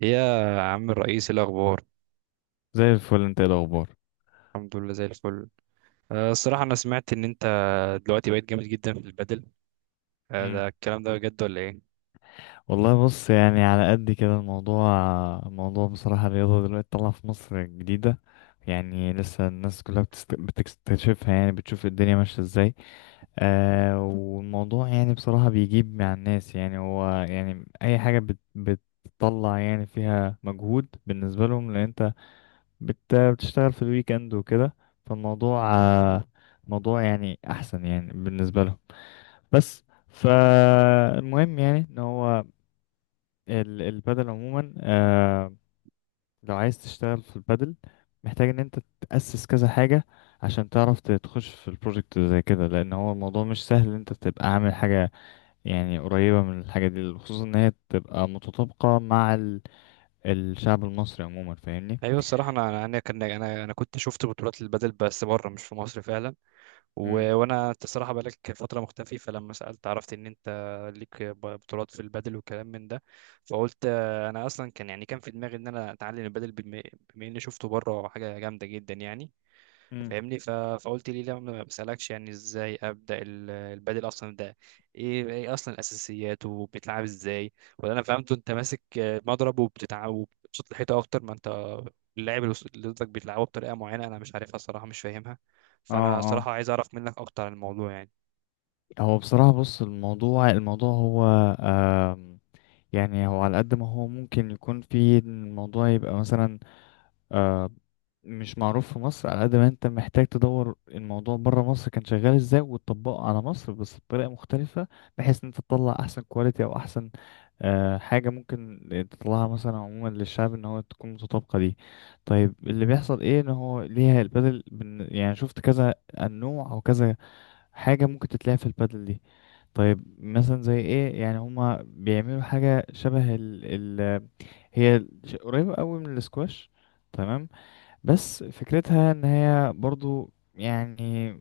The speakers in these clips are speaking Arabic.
يا عم الرئيس، إيه الاخبار؟ زي الفل، انت ايه الاخبار؟ الحمد لله زي الفل. الصراحه انا سمعت ان انت دلوقتي بقيت جامد جدا في البادل. امم ده الكلام ده بجد ولا ايه؟ والله بص، يعني على قد كده الموضوع بصراحة الرياضة دلوقتي طالعة في مصر جديدة. يعني لسه الناس كلها بتكتشفها، يعني بتشوف الدنيا ماشية ازاي. والموضوع يعني بصراحة بيجيب مع الناس، يعني هو يعني أي حاجة بتطلع يعني فيها مجهود بالنسبة لهم، لأن انت بتشتغل في الويك اند وكده. فالموضوع موضوع يعني احسن يعني بالنسبه لهم. بس فالمهم يعني ان هو البدل عموما. لو عايز تشتغل في البدل محتاج ان انت تأسس كذا حاجه، عشان تعرف تخش في البروجكت زي كده، لان هو الموضوع مش سهل ان انت تبقى عامل حاجه يعني قريبه من الحاجه دي، خصوصا ان هي تبقى متطابقه مع الشعب المصري عموما، فاهمني؟ ايوه الصراحه انا انا أنا كان انا انا كنت شفت بطولات البادل بس بره مش في مصر فعلا. امم وانا انت الصراحه بقالك فتره مختفي، فلما سالت عرفت ان انت ليك بطولات في البادل وكلام من ده. فقلت انا اصلا كان يعني كان في دماغي ان انا اتعلم البادل، بما اني شفته بره حاجه جامده جدا يعني. مم. فاهمني؟ فقلت ليه لا ما بسألكش يعني ازاي ابدأ البادل اصلا ده. ايه اصلا الاساسيات؟ وبيتلعب ازاي؟ ولا انا فهمته انت ماسك مضرب وبتتعب وبتشوط الحيطه اكتر ما انت اللاعب اللي اللي ضدك بيلعبه بطريقه معينه انا مش عارفها الصراحه، مش فاهمها. فانا اه، صراحه عايز اعرف منك اكتر عن الموضوع يعني. هو بصراحة بص الموضوع هو آم، يعني هو على قد ما هو ممكن يكون، في إن الموضوع يبقى مثلا آه، مش معروف في مصر، على قد ما انت محتاج تدور الموضوع بره مصر كان شغال ازاي وتطبقه على مصر بس بطريقة مختلفة، بحيث ان انت تطلع احسن كواليتي، او احسن حاجة ممكن تطلعها مثلا عموما للشعب ان هو تكون متطابقة دي. طيب اللي بيحصل ايه؟ ان هو ليها البدل يعني شفت كذا النوع او كذا حاجة ممكن تتلعب في البادل دي. طيب مثلا زي ايه؟ يعني هما بيعملوا حاجة شبه ال هي قريبة قوي من الاسكواش، تمام؟ بس فكرتها ان هي برضو يعني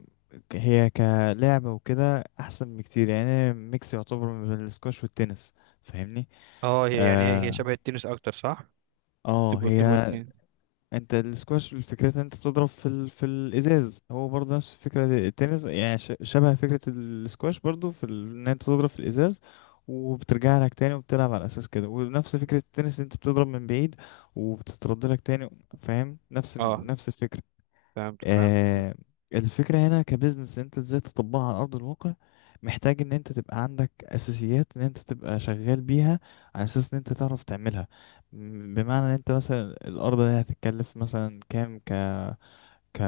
هي كلعبة وكده احسن بكتير، يعني ميكس يعتبر من الاسكواش والتنس، فاهمني؟ اه، هي هي اه. شبه التنس اكتر، صح؟ تبقوا هي تبقوا اتنين. انت السكواش الفكرة ان انت بتضرب في في الازاز، هو برضه نفس فكرة التنس، يعني شبه فكرة السكواش برضه في ان انت تضرب في الازاز وبترجع لك تاني وبتلعب على اساس كده، ونفس فكرة التنس انت بتضرب من بعيد وبتترد لك تاني، فاهم؟ اه، نفس الفكرة. فهمتك، فهمت. آه، الفكرة هنا كبزنس انت ازاي تطبقها على ارض الواقع؟ محتاج ان انت تبقى عندك اساسيات ان انت تبقى شغال بيها، على اساس ان انت تعرف تعملها. بمعنى ان انت مثلا الارض دي هتتكلف مثلا كام، ك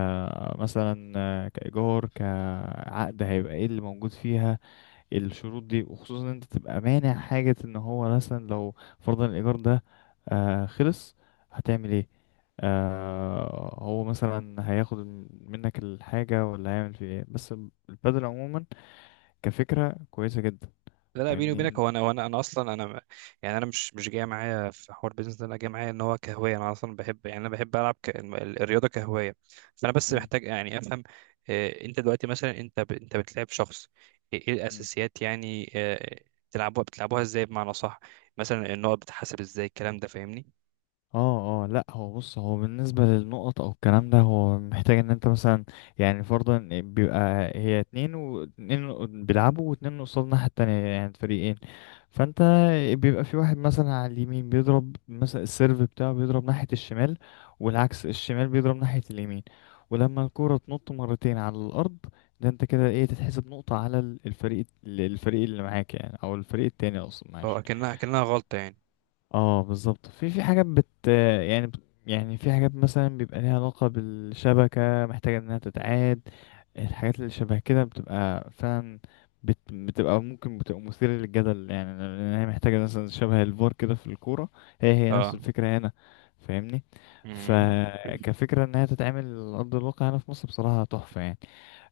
مثلا كايجار كعقد هيبقى ايه اللي موجود فيها، الشروط دي، وخصوصا ان انت تبقى مانع حاجة ان هو مثلا لو فرضا الايجار ده خلص هتعمل ايه؟ هو مثلا هياخد منك الحاجة، ولا هيعمل فيه ايه؟ بس البدل عموما كفكرة كويسة جدا، لا لا، بيني وبينك فاهمني؟ هو انا اصلا انا يعني انا مش جاي معايا في حوار بيزنس ده، انا جاي معايا ان هو كهوايه، انا اصلا بحب يعني انا بحب العب الرياضه كهوايه. فانا بس مم. محتاج يعني افهم انت دلوقتي مثلا انت بتلعب شخص، إيه الاساسيات يعني؟ بتلعبوها ازاي بمعنى صح؟ مثلا النقط بتتحسب ازاي، الكلام ده، فاهمني؟ اه اه لا، هو بص هو بالنسبة للنقط او الكلام ده هو محتاج ان انت مثلا، يعني فرضا بيبقى هي اتنين واتنين بيلعبوا، واتنين قصاد الناحية التانية، يعني فريقين. فانت بيبقى في واحد مثلا على اليمين بيضرب مثلا السيرف بتاعه، بيضرب ناحية الشمال، والعكس الشمال بيضرب ناحية اليمين. ولما الكرة تنط مرتين على الارض، ده انت كده ايه، تتحسب نقطة على الفريق اللي معاك يعني، او الفريق التاني اصلا، اه، معلش. اكنها غلطه يعني. اه بالظبط، في حاجات يعني يعني في حاجات مثلا بيبقى ليها علاقة بالشبكة محتاجة انها تتعاد. الحاجات اللي شبه كده بتبقى فعلا بتبقى، ممكن بتبقى مثيرة للجدل، يعني لأن هي محتاجة مثلا شبه الفار كده في الكورة. هي نفس اه. الفكرة هنا، فاهمني؟ مم. فكفكرة إن هي تتعمل على أرض الواقع هنا في مصر بصراحة تحفة يعني.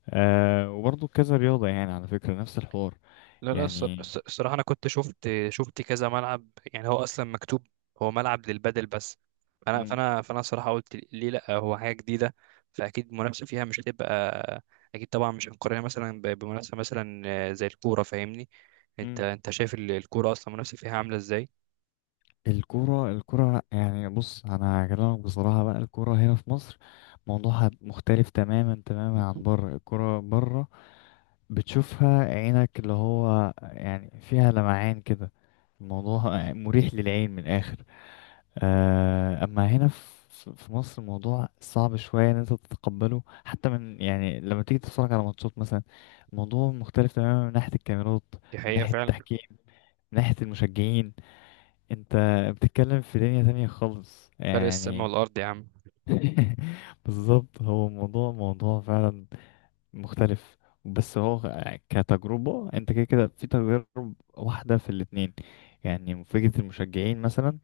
وبرضه كذا رياضة يعني على فكرة نفس الحوار لا لا، يعني. الصراحة أنا كنت شفت كذا ملعب يعني هو أصلا مكتوب هو ملعب للبادل بس. مم. فأنا الصراحة قلت ليه لأ، هو حاجة جديدة، فأكيد المنافسة فيها مش هتبقى، أكيد طبعا مش هنقارنها مثلا بمنافسة مثلا زي الكورة. فاهمني؟ مم. أنت شايف الكورة أصلا المنافسة فيها عاملة إزاي. الكورة يعني بص، أنا هكلمك بصراحة بقى. الكورة هنا في مصر موضوعها مختلف تماما تماما عن بره. الكورة بره بتشوفها عينك، اللي هو يعني فيها لمعان كده، الموضوع مريح للعين من الآخر. أما هنا في مصر الموضوع صعب شوية إن أنت تتقبله، حتى من يعني لما تيجي تتفرج على ماتشات مثلا الموضوع مختلف تماما، من ناحية الكاميرات، دي من حقيقة ناحية فعلا. التحكيم، من ناحية المشجعين. انت بتتكلم في دنيا تانية خالص فرق السما يعني. والأرض يا عم. بالظبط، هو موضوع فعلا مختلف. بس هو كتجربة انت، كده كده في تجارب واحدة في الاتنين. يعني فكرة المشجعين مثلا،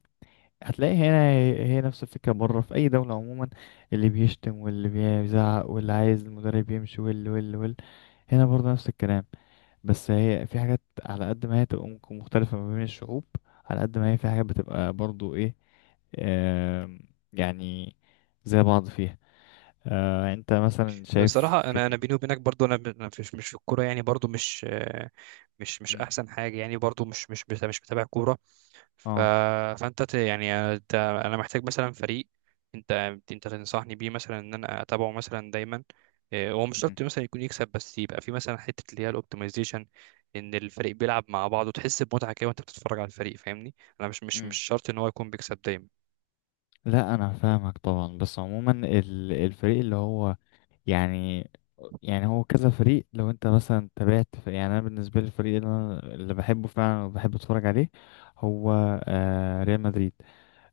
هتلاقي هنا هي نفس الفكرة بره في أي دولة عموما. اللي بيشتم، واللي بيزعق، واللي عايز المدرب يمشي، واللي واللي واللي. هنا برضه نفس الكلام. بس هي في حاجات على قد ما هي تبقى ممكن مختلفة ما بين الشعوب، على قد ما هي في حاجات بتبقى برضو ايه، آم، يعني زي بعض فيها. انت مثلا شايف بصراحة أنا فكرة. بيني وبينك برضو أنا أنا مش في الكورة يعني، برضو مش مم. أحسن حاجة يعني، برضو مش متابع كورة. ف... اه. فانت ت... يعني انت... انا محتاج مثلا فريق، انت انت تنصحني بيه مثلا ان انا اتابعه مثلا دايما. هو مش مم. شرط مثلا يكون يكسب، بس يبقى في مثلا حته اللي هي الاوبتمايزيشن، ان الفريق بيلعب مع بعض وتحس بمتعه كده وانت بتتفرج على الفريق، فاهمني؟ انا مش مم. شرط ان هو يكون بيكسب دايما. لا انا فاهمك طبعا. بس عموما الفريق اللي هو يعني يعني هو كذا فريق، لو انت مثلا تابعت في يعني. انا بالنسبه لي الفريق اللي انا اللي بحبه فعلا وبحب اتفرج عليه هو ريال مدريد.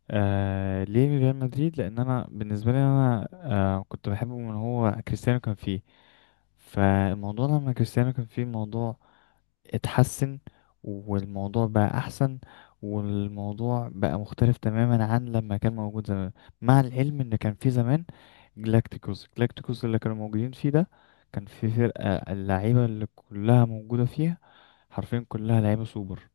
ليه ريال مدريد؟ لان انا بالنسبه لي انا كنت بحبه من هو كريستيانو كان فيه. فالموضوع لما كريستيانو كان فيه الموضوع اتحسن، والموضوع بقى احسن، والموضوع بقى مختلف تماما عن لما كان موجود زمان. مع العلم ان كان فيه زمان جلاكتيكوس، جلاكتيكوس اللي كانوا موجودين فيه ده كان في فرقه اللعيبه اللي كلها موجوده فيها، حرفيا كلها لعيبه سوبر.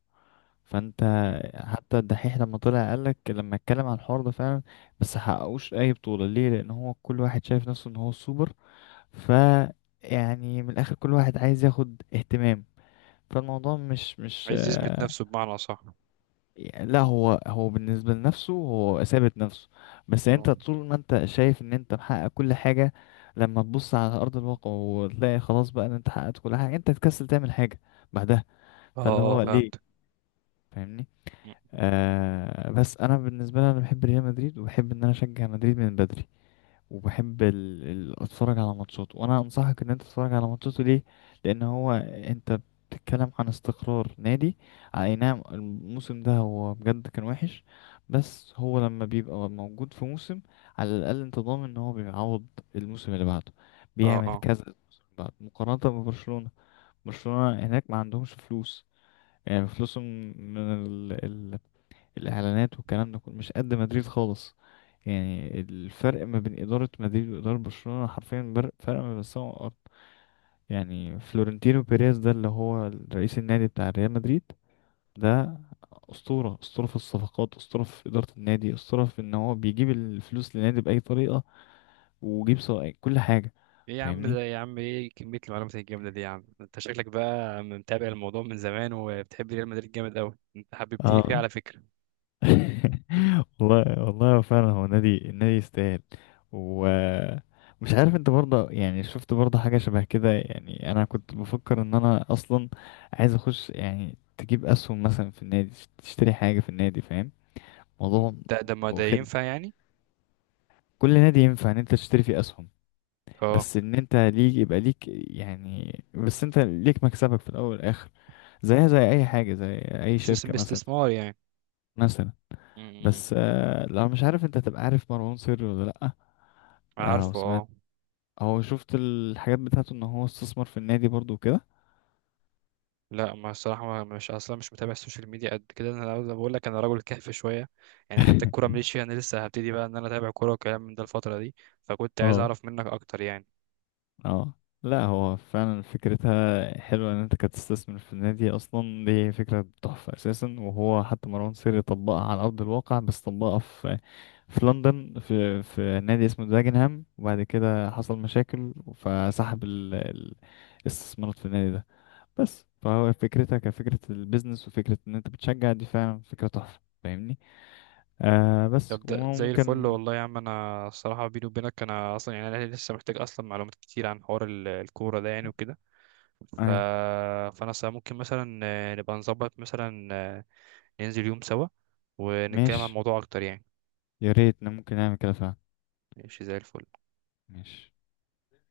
فانت مم. حتى الدحيح لما طلع قالك، لما اتكلم عن الحوار ده فعلا، بس حققوش اي بطولة ليه؟ لان هو كل واحد شايف نفسه ان هو السوبر. ف يعني من الاخر كل واحد عايز ياخد اهتمام. فالموضوع مش مش عايز يثبت آه، نفسه بمعنى صح؟ لا، هو بالنسبة لنفسه هو ثابت نفسه. بس اه. انت طول ما انت شايف ان انت محقق كل حاجة، لما تبص على ارض الواقع وتلاقي خلاص بقى ان انت حققت كل حاجة، انت تكسل تعمل حاجة بعدها، فاللي اه، هو ليه، فهمت. فاهمني؟ بس انا بالنسبه لي انا بحب ريال مدريد، وبحب ان انا اشجع مدريد من بدري. وبحب اتفرج على ماتشاته، وانا انصحك ان انت تتفرج على ماتشاته. ليه؟ لان هو انت بتتكلم عن استقرار نادي. اي نعم الموسم ده هو بجد كان وحش، بس هو لما بيبقى موجود في موسم، على الاقل انت ضامن ان هو بيعوض الموسم اللي بعده، اه. بيعمل اه، كذا الموسم اللي بعده مقارنه ببرشلونه. برشلونه هناك ما عندهمش فلوس، يعني فلوسهم من ال... الاعلانات والكلام ده كله مش قد مدريد خالص. يعني الفرق ما بين اداره مدريد واداره برشلونه حرفيا فرق ما بين السماء والارض. يعني فلورنتينو بيريز ده اللي هو رئيس النادي بتاع ريال مدريد، ده اسطوره، اسطوره في الصفقات، اسطوره في اداره النادي، اسطوره في ان هو بيجيب الفلوس للنادي باي طريقه، ويجيب سواء كل حاجه، ايه يا عم فاهمني؟ ده، يا عم ايه كمية المعلومات الجامدة دي، يا عم انت شكلك بقى متابع الموضوع من زمان وبتحب ريال مدريد جامد قوي، انت حببتني فيه اه. على فكرة. والله والله هو فعلا هو نادي يستاهل. ومش عارف انت برضه يعني شفت برضه حاجة شبه كده؟ يعني انا كنت بفكر ان انا اصلا عايز اخش، يعني تجيب اسهم مثلا في النادي، تشتري حاجة في النادي، فاهم مم. موضوع ده ده ما ده واخد؟ ينفع يعني؟ كل نادي ينفع ان انت تشتري فيه اسهم، اه. بس ان انت ليك يبقى ليك يعني، بس انت ليك مكسبك في الاول والاخر، زيها زي اي حاجة، زي اي شركة سيستم مثلا، استثمار يعني. مثلا. مم. بس لا، مش عارف انت تبقى عارف مروان سري ولا لأ؟ عارفه، وسمعت اه. هو شفت الحاجات بتاعته ان هو استثمر في النادي برضو وكده. لا، ما الصراحة مش متابع السوشيال ميديا قد كده، أنا بقول لك أنا راجل كهف شوية يعني، حتى الكورة ماليش فيها، أنا لسه هبتدي بقى إن أنا أتابع كورة وكلام من ده الفترة دي. فكنت عايز اه أعرف منك أكتر يعني. اه، لا هو فعلا فكرتها حلوة ان انت كنت تستثمر في النادي اصلا، دي فكرة تحفة اساسا. وهو حتى مروان سري طبقها على ارض الواقع، بس طبقها في لندن، في نادي اسمه داجنهام، وبعد كده حصل مشاكل فسحب الاستثمارات في النادي ده. بس فهو فكرتها كفكرة البيزنس، وفكرة ان انت بتشجع، دي فعلا فكرة تحفة، فاهمني؟ بس طب ده زي الفل وممكن. والله يا عم. أنا الصراحة بيني وبينك أنا أصلا يعني أنا لسه محتاج أصلا معلومات كتير عن حوار الكورة ده يعني وكده. ف... آه ممكن مثلا نبقى نظبط مثلا ننزل يوم سوا ونتكلم عن ماشي، الموضوع اكتر يعني. يا ريت إن ممكن نعمل كده فعلا. ماشي زي الفل. ماشي.